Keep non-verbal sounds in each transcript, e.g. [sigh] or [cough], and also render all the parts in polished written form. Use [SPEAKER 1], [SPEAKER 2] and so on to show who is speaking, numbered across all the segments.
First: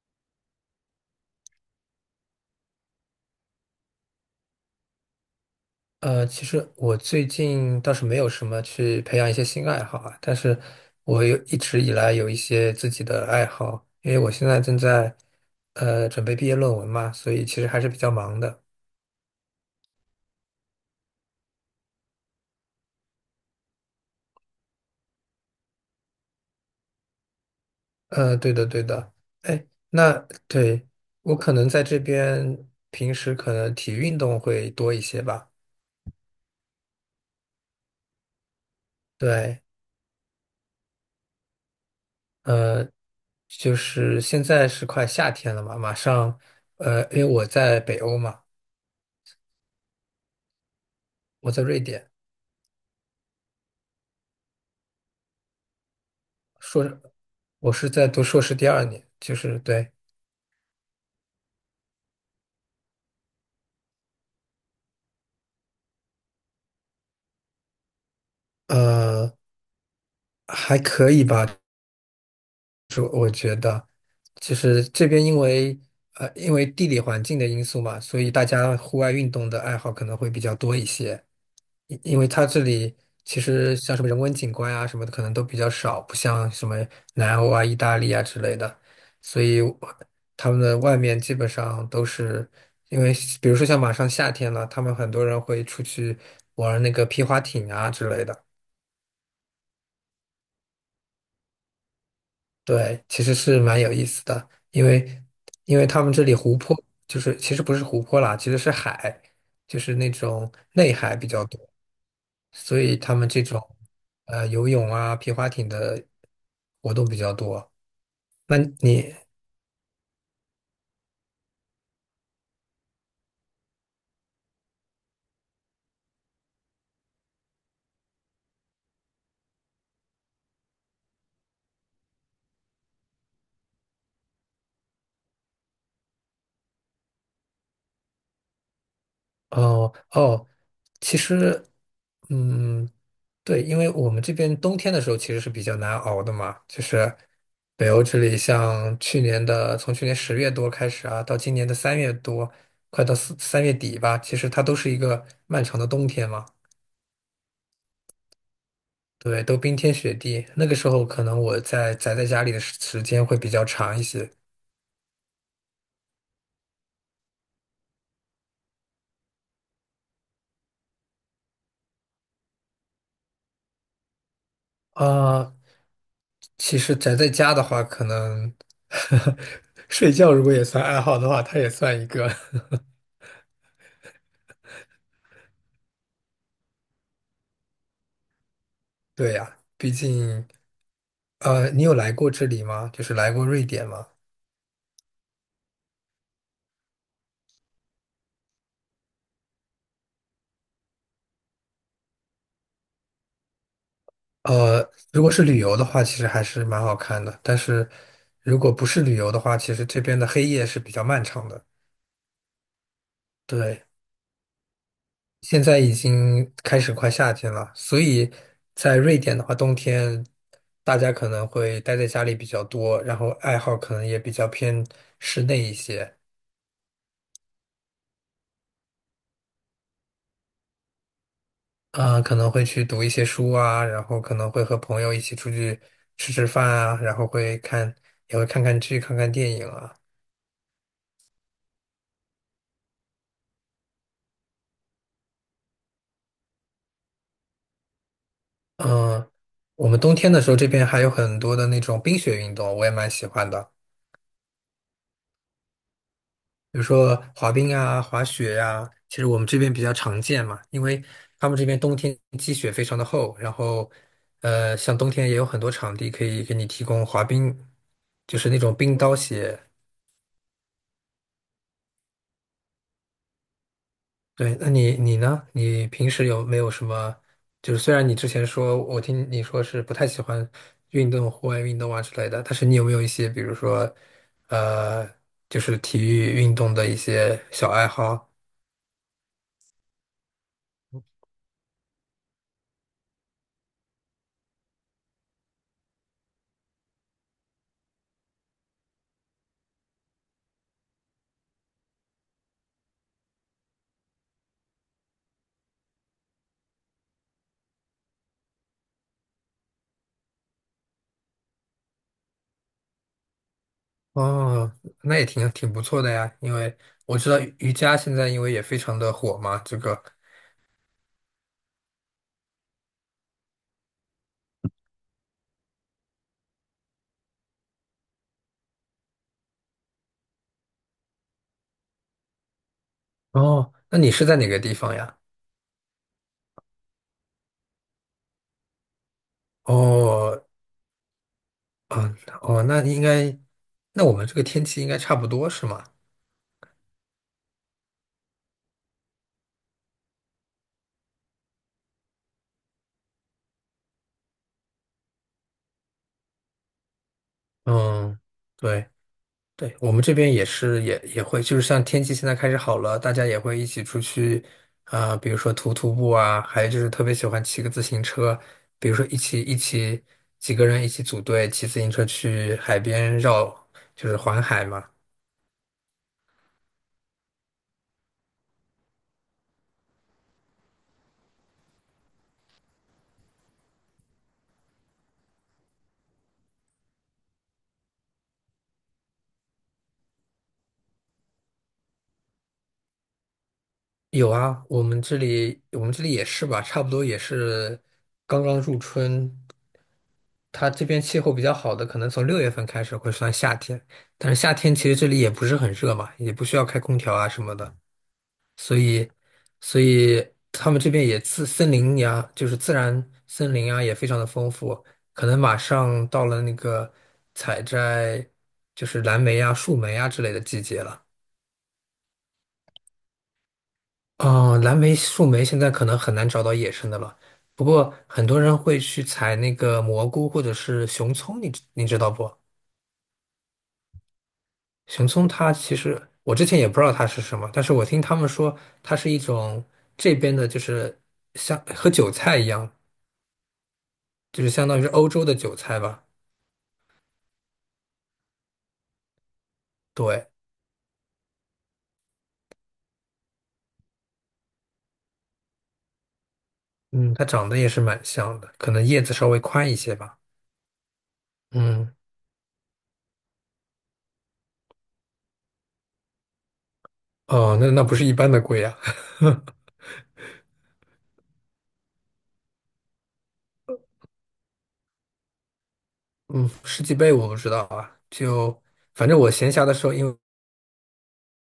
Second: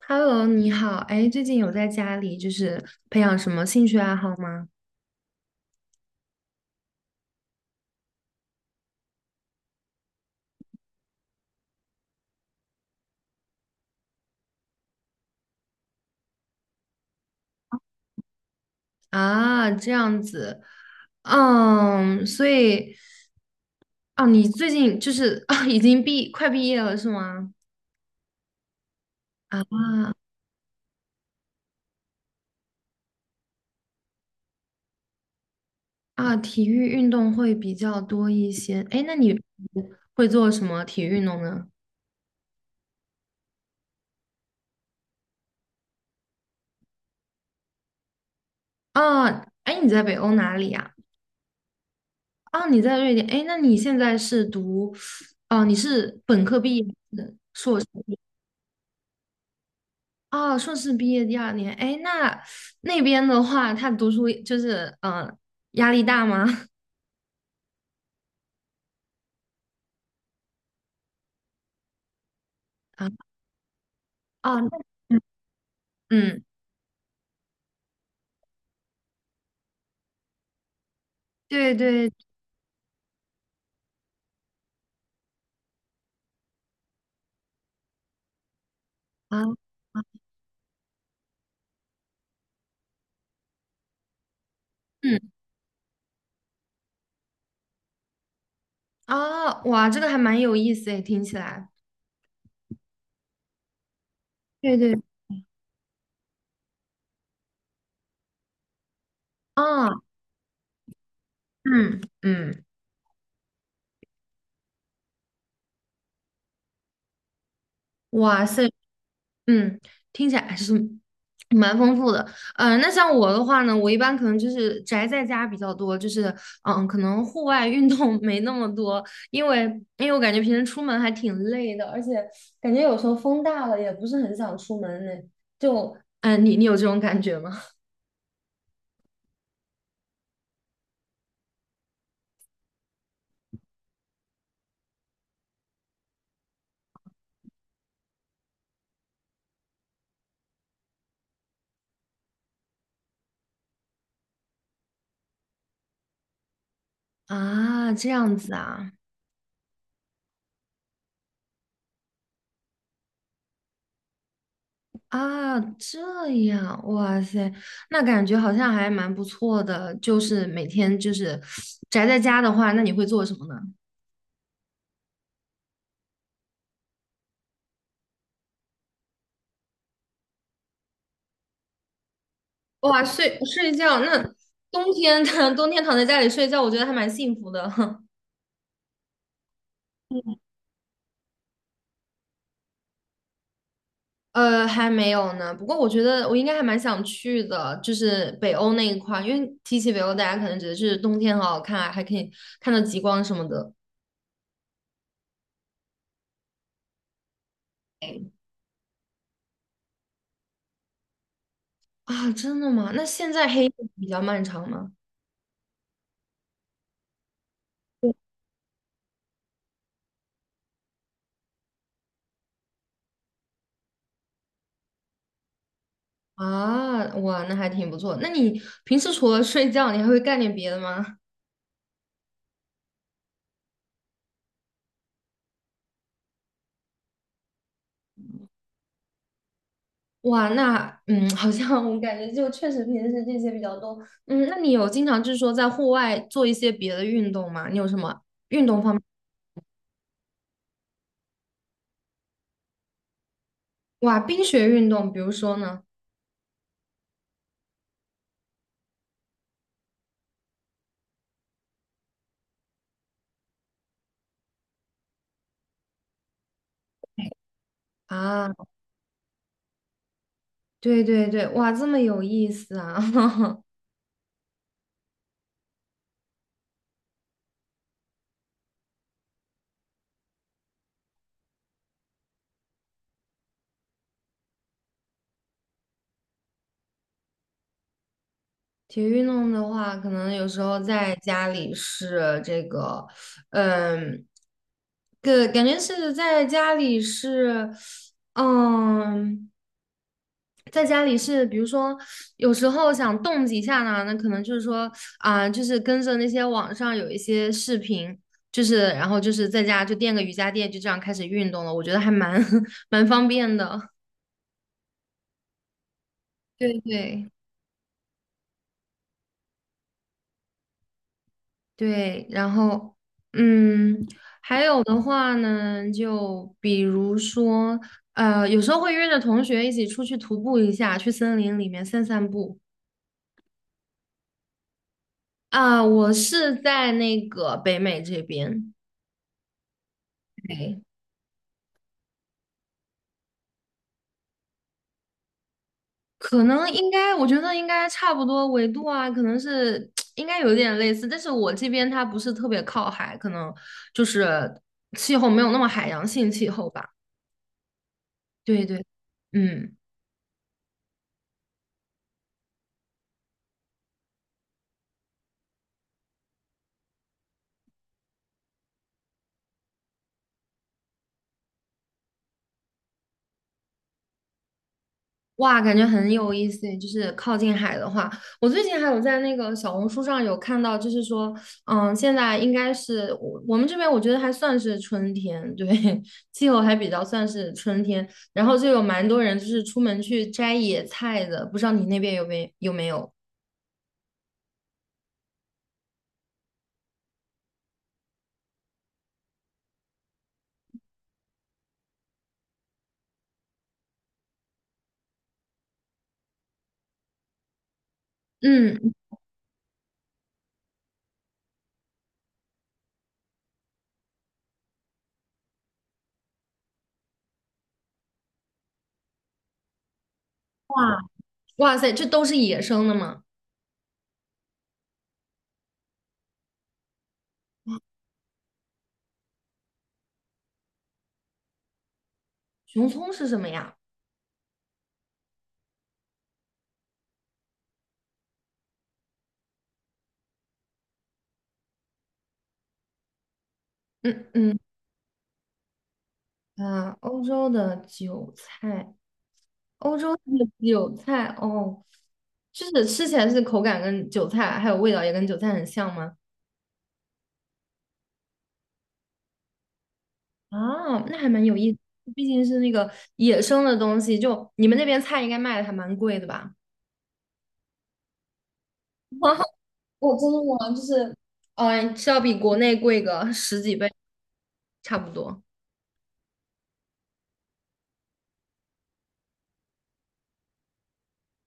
[SPEAKER 1] Hello，你好，哎，最近有在家里就是培养什么兴趣爱好吗？
[SPEAKER 2] 其实我最近倒是没有什么去培养一些新爱好啊，但是我有一直以来有一些自己的爱好，因为我现在正在准备毕业论文嘛，所以其实还是比较忙的。
[SPEAKER 1] 啊，这样子，嗯，所以，哦，你最近就是 [laughs] 啊，已经快毕业了是吗？
[SPEAKER 2] 对的，对的。
[SPEAKER 1] 啊
[SPEAKER 2] 哎，那对，我可能在这边平时可能体育运动会多一些吧。
[SPEAKER 1] 啊，体育运动会比较多一些，哎，那你
[SPEAKER 2] 对，
[SPEAKER 1] 会做什么体育运动呢？
[SPEAKER 2] 呃，就是现在是快夏天了嘛，马上，因为我在北欧嘛，
[SPEAKER 1] 啊，哎，你在北欧哪里呀？
[SPEAKER 2] 我在瑞典。
[SPEAKER 1] 啊，你在瑞典，哎，那你现在是读，哦，你是本科毕
[SPEAKER 2] 硕
[SPEAKER 1] 业
[SPEAKER 2] 士，
[SPEAKER 1] 还是
[SPEAKER 2] 我
[SPEAKER 1] 硕士？
[SPEAKER 2] 是在读硕士第二年，就是对，
[SPEAKER 1] 哦，硕士毕业第二年，哎，那边的话，他读书就是，压力大吗？[laughs]
[SPEAKER 2] 呃，还可以吧。
[SPEAKER 1] 啊，
[SPEAKER 2] 就
[SPEAKER 1] 哦，那
[SPEAKER 2] 是这
[SPEAKER 1] 嗯，
[SPEAKER 2] 边因为
[SPEAKER 1] 嗯
[SPEAKER 2] 因为地理环境的因素嘛，所以大家户外运动的爱好可能会比较多一些。
[SPEAKER 1] 对
[SPEAKER 2] 因
[SPEAKER 1] 对
[SPEAKER 2] 因为它这里其实像什么人文景观啊什么的，可能都比较少，不像什么南欧啊、意大利啊之类的，
[SPEAKER 1] 啊，
[SPEAKER 2] 所以我
[SPEAKER 1] 啊
[SPEAKER 2] 他们的外面基本上都是因为，比如说像马上夏天了，他们很
[SPEAKER 1] 嗯，
[SPEAKER 2] 多人会出去玩那个皮划艇啊之类的。
[SPEAKER 1] 啊，哇，这个还蛮有意思诶，听起来，
[SPEAKER 2] 对，其实是蛮有意思的，
[SPEAKER 1] 对
[SPEAKER 2] 因
[SPEAKER 1] 对，
[SPEAKER 2] 为因为他们这里湖泊就是其实不是湖泊啦，其实是海，就是
[SPEAKER 1] 啊，
[SPEAKER 2] 那种内海比较多，
[SPEAKER 1] 嗯嗯，
[SPEAKER 2] 所以他们这种游泳啊、皮划艇的活动比较多。
[SPEAKER 1] 哇
[SPEAKER 2] 那
[SPEAKER 1] 塞，
[SPEAKER 2] 你
[SPEAKER 1] 嗯，听起来还是蛮丰富的。那像我的话呢，我一般可能就是宅在家比较多，就是可能户外运动 [laughs] 没那么多，因为因为我感觉平时出门还挺累的，而且感觉有时候风大了也不是很想出门呢。就，你有这种感觉吗？[laughs]
[SPEAKER 2] 哦哦，其实，嗯，对，因为我们这边冬天的时候其实是比较难熬的嘛，就是北欧这里，像去年的从去年10月多开始啊，到今年的三月多，快到四三月底吧，其实它都是一个漫长的冬天嘛，
[SPEAKER 1] 啊，这样子啊，
[SPEAKER 2] 对，都冰天雪地。那个时候可能我在宅在家里的时间会比较长一些
[SPEAKER 1] 啊，这样，哇塞，那感觉好像还蛮不错的。就是每天就是宅在家的话，那你会做什么呢？
[SPEAKER 2] 啊，其实宅在家的话，可能 [laughs] 睡觉如果也算爱好的话，它也算一个。[laughs]
[SPEAKER 1] 哇，睡觉，那冬天 [laughs] 冬天躺在家里睡觉，我觉得还蛮幸福的。[laughs]
[SPEAKER 2] 对呀，毕竟，你有来过这里吗？就是来过瑞典吗？
[SPEAKER 1] 还没有呢，不过我觉得我应该还蛮想去的，就是北欧那一块儿，因为提起北欧，大家可能觉得是冬天好好看啊，还可以看到极光什么的
[SPEAKER 2] 如果是旅游的话，其实还是蛮好看的。但是，如果不是旅游的话，其实这边的黑夜是比较漫长的。
[SPEAKER 1] 啊。真的吗？那现在黑夜
[SPEAKER 2] 对，
[SPEAKER 1] 比较漫长吗？
[SPEAKER 2] 现在已经开始快夏天了，所以在瑞典的话，冬天大家可能会待在家里比较多，然后爱好可能也比较偏室内一些。
[SPEAKER 1] 啊，哇，那还挺不错。那你平时除了睡觉，你还会干点别的吗？
[SPEAKER 2] 啊，可能会去读一些书啊，然后可能会和朋友一起出去吃饭啊，然后会看，也会看看剧、看看电影啊。
[SPEAKER 1] 哇，那好像我感觉就确实平时这些比较多。嗯，那你有经常就是说在户外做一些别的运动吗？你有什么运动方面？
[SPEAKER 2] 嗯，我们冬天的时候这边还有很多的那种冰雪运动，我也蛮喜欢的，
[SPEAKER 1] 哇，冰雪运动，比如说呢？
[SPEAKER 2] 比如说滑冰啊、滑雪呀、其实我们这边比较常见嘛，因为他们这边冬天积雪非常的厚，然后像冬天也有很多场地可以给你提供滑冰，就是
[SPEAKER 1] 啊，
[SPEAKER 2] 那种冰刀鞋。
[SPEAKER 1] 对对对，哇，这么有意思啊！[laughs]
[SPEAKER 2] 对，那你呢？你平时有没有什么？就是虽然你之前说，我听你说是不太喜欢运动、户外运动啊之类的，但是你有没有一些，比如说，呃，就是体育运动的一些小爱好？
[SPEAKER 1] 体育运动的话，可能有时候在家里是这个，嗯，个感觉是在家里是，嗯。在家里是，比如说有时候想动几下呢，那可能就是说就是跟着那些网上有一些视频，就是然后就是在家就垫个瑜伽垫，就这样开始运动了。我觉得还蛮 [laughs] 蛮方便的。
[SPEAKER 2] 哦，那也挺不错的呀，因为
[SPEAKER 1] 对
[SPEAKER 2] 我知
[SPEAKER 1] 对
[SPEAKER 2] 道瑜伽现在因为也非常的火嘛，这个。
[SPEAKER 1] 对，然后嗯，还有的话呢，就比如说有时候会约着同学一起出去徒步一下，去森林里面散散步。
[SPEAKER 2] 哦，那你是在哪个地方呀？
[SPEAKER 1] 啊、我是在那个北美这边。
[SPEAKER 2] 哦，
[SPEAKER 1] 对，
[SPEAKER 2] 嗯，哦，那应该，那我们这个天气应该差不多是吗？
[SPEAKER 1] 可能应该，我觉得应该差不多纬度啊，可能是 [tsk] 应该有点类似，但是我这边它不是特别靠海，可能就是气候没有那么海洋性气候吧。
[SPEAKER 2] 嗯。
[SPEAKER 1] 对对，
[SPEAKER 2] 对。对，
[SPEAKER 1] 嗯。
[SPEAKER 2] 我们这边也是，也会，就是像天气现在开始好了，大家也会一起出去，啊、比如说徒步啊，还有就是特别喜欢骑个自行车，比如说一起几个人一起组队骑自行车去海边绕，就是环海嘛。
[SPEAKER 1] 哇，感觉很有意思诶，就是靠近海的话，我最近还有在那个小红书上有看到，就是说，嗯，现在应该是我们这边，我觉得还算是春天，对，[laughs] 气候还比较算是春天，然后就有蛮多人就是出门去摘野菜的，不知道你那边有没有？
[SPEAKER 2] 有啊，我们这里也是吧，差不多也是刚刚入春，它这边气候比较好的，可能从6月份开始会算夏天，但是夏天其实这里也不是很热嘛，也不需要开空调啊什么的。所
[SPEAKER 1] 嗯，
[SPEAKER 2] 以，所以他们这边也自森林呀，就是自然森林啊，也非常的丰富。可能马上到了那个采摘，就是蓝莓啊、树莓啊之类的季节
[SPEAKER 1] 哇
[SPEAKER 2] 了。
[SPEAKER 1] 哇塞，这都是野生的吗？
[SPEAKER 2] 哦，蓝莓、树莓现在可能很难找到野生的了。不过很多人会去采那个蘑菇或者是熊葱，你知道不？
[SPEAKER 1] 熊葱是什么呀？
[SPEAKER 2] 熊葱它其实我之前也不知道它是什么，但是我听他们说它是一种这边的，就是像和韭菜一样。
[SPEAKER 1] 嗯
[SPEAKER 2] 就是
[SPEAKER 1] 嗯，
[SPEAKER 2] 相当于是欧洲的韭菜吧。
[SPEAKER 1] 啊，欧洲的韭菜。欧洲它
[SPEAKER 2] 对，
[SPEAKER 1] 的韭菜哦，就是吃起来是口感跟韭菜，还有味道也跟韭菜很像吗？
[SPEAKER 2] 嗯它长得也是蛮像的，可能叶子稍微宽一些吧。
[SPEAKER 1] 啊，那还蛮有意思，
[SPEAKER 2] 嗯，
[SPEAKER 1] 毕竟是那个野生的东西，就你们那边菜应该卖的还蛮贵的吧？
[SPEAKER 2] 哦，那那不是一般的贵啊。
[SPEAKER 1] [laughs]
[SPEAKER 2] [laughs]
[SPEAKER 1] 我真的吗？就是，是要比国内贵个十几倍，差不多。
[SPEAKER 2] 嗯，十几倍我不知道啊。就反正我闲暇的时候，因为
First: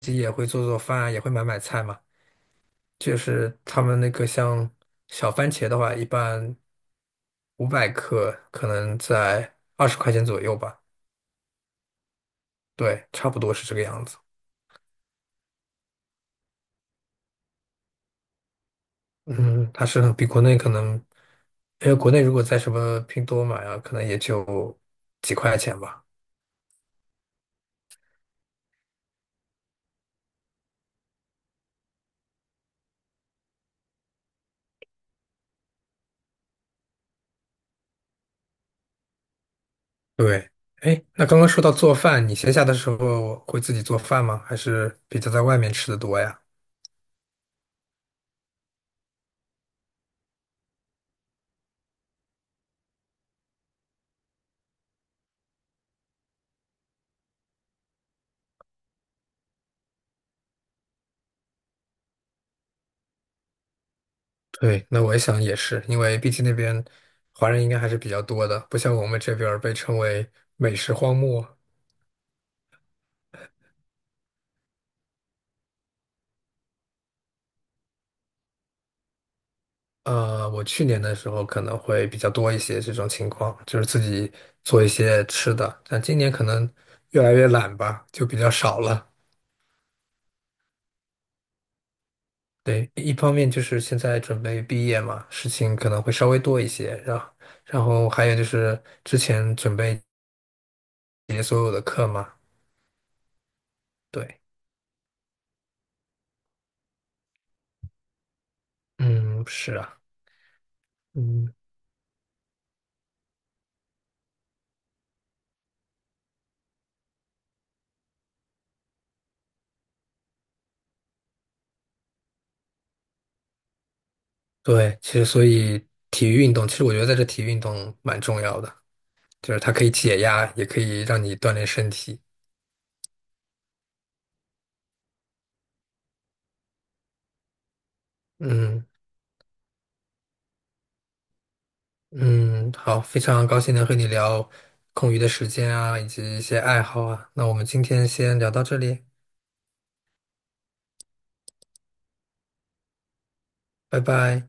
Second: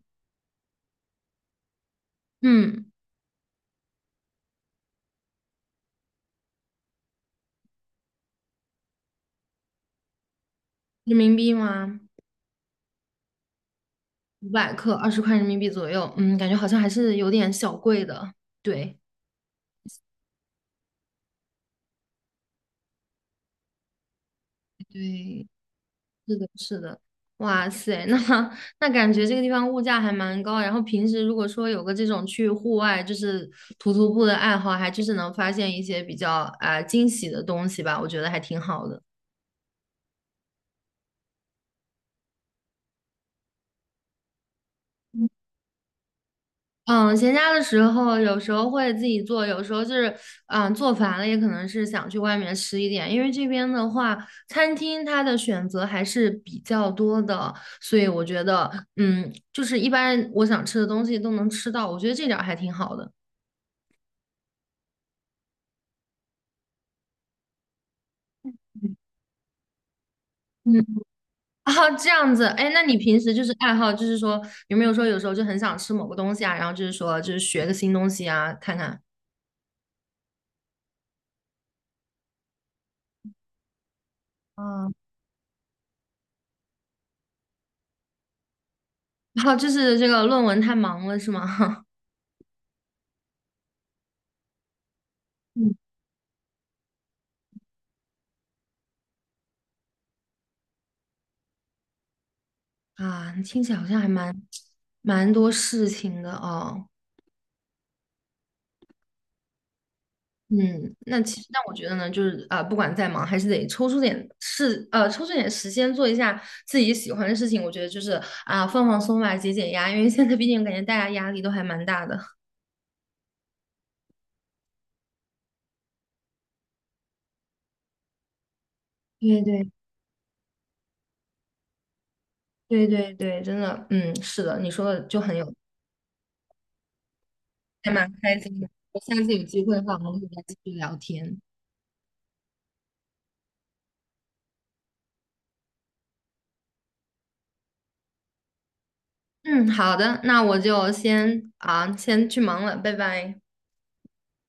[SPEAKER 2] 自己也会做饭啊，也会买菜嘛。
[SPEAKER 1] 嗯，
[SPEAKER 2] 就是他们那个像小番茄的话，一般500克可能在20块钱左右吧。
[SPEAKER 1] 人民币吗？
[SPEAKER 2] 对，差不多是这个样子。
[SPEAKER 1] 500克，20块人民币左右。嗯，感觉好像还是有点小贵的。对，
[SPEAKER 2] 嗯，它是比国内可能，因为国内如果在什么拼多多买啊，可能也就几
[SPEAKER 1] 对，
[SPEAKER 2] 块钱吧。
[SPEAKER 1] 是的，是的，哇塞，那 [laughs] 那感觉这个地方物价还蛮高啊。然后平时如果说有个这种去户外就是徒步的爱好，还就是能发现一些比较惊喜的东西吧，我觉得还挺好的。
[SPEAKER 2] 对，哎，那刚刚说到做饭，你闲暇的时候会自己做饭吗？还是比较在外面吃的多呀？
[SPEAKER 1] 嗯，闲暇的时候有时候会自己做，有时候就是做烦了，也可能是想去外面吃一点。因为这边的话，餐厅它的选择还是比较多的，所以我觉得就是一般我想吃的东西都能吃到，我觉得这点儿还挺好的。
[SPEAKER 2] 对，那我也想也是，因为毕竟那边华人应该还是比较多的，不像我们这边儿被称为
[SPEAKER 1] 嗯，
[SPEAKER 2] 美食荒
[SPEAKER 1] [laughs]
[SPEAKER 2] 漠。
[SPEAKER 1] 啊，这样子，哎，那你平时就是爱好，就是说有没有说有时候就很想吃某个东西啊，然后就是说就是学个新东西啊，看看，
[SPEAKER 2] 我去年的时候可能会比较多一些这种情况，就是自己做
[SPEAKER 1] 啊，
[SPEAKER 2] 一些吃的，但今年可能越来越懒吧，就比较少了。
[SPEAKER 1] [laughs] 然后就是这个论文太忙了是吗？
[SPEAKER 2] 对，一方面就是现在准备毕业嘛，事
[SPEAKER 1] [laughs] 嗯，
[SPEAKER 2] 情可能会稍微多一些，然后，然后还有就是之前准备结所有的课嘛，
[SPEAKER 1] 啊，听起来好像还蛮
[SPEAKER 2] 对，
[SPEAKER 1] 蛮多事情的哦。
[SPEAKER 2] 嗯，是啊，
[SPEAKER 1] 嗯，那其实
[SPEAKER 2] 嗯，
[SPEAKER 1] 那我觉得呢，就是不管再忙，还是得抽出点事，抽出点时间做一下自己喜欢的事情。我觉得就是放松吧，解压，因为现在毕竟感觉大家压力都还蛮大的。
[SPEAKER 2] 对，其实所以体育运动，其实我觉得在这体育运动蛮重要的，
[SPEAKER 1] 对
[SPEAKER 2] 就是
[SPEAKER 1] 对。
[SPEAKER 2] 它可以解压，也可以让你锻炼身体，
[SPEAKER 1] 对对对，真的，嗯，是的，你说的就很有，还蛮开心的。
[SPEAKER 2] 嗯
[SPEAKER 1] 我下次有机会的话，我们会再继续聊天。
[SPEAKER 2] 嗯，好，非常高兴能和你聊空余的时间啊，以及一些爱好啊，那我们今天先聊到这里，
[SPEAKER 1] 嗯，好的，那我就先去忙了，拜拜。
[SPEAKER 2] 拜拜。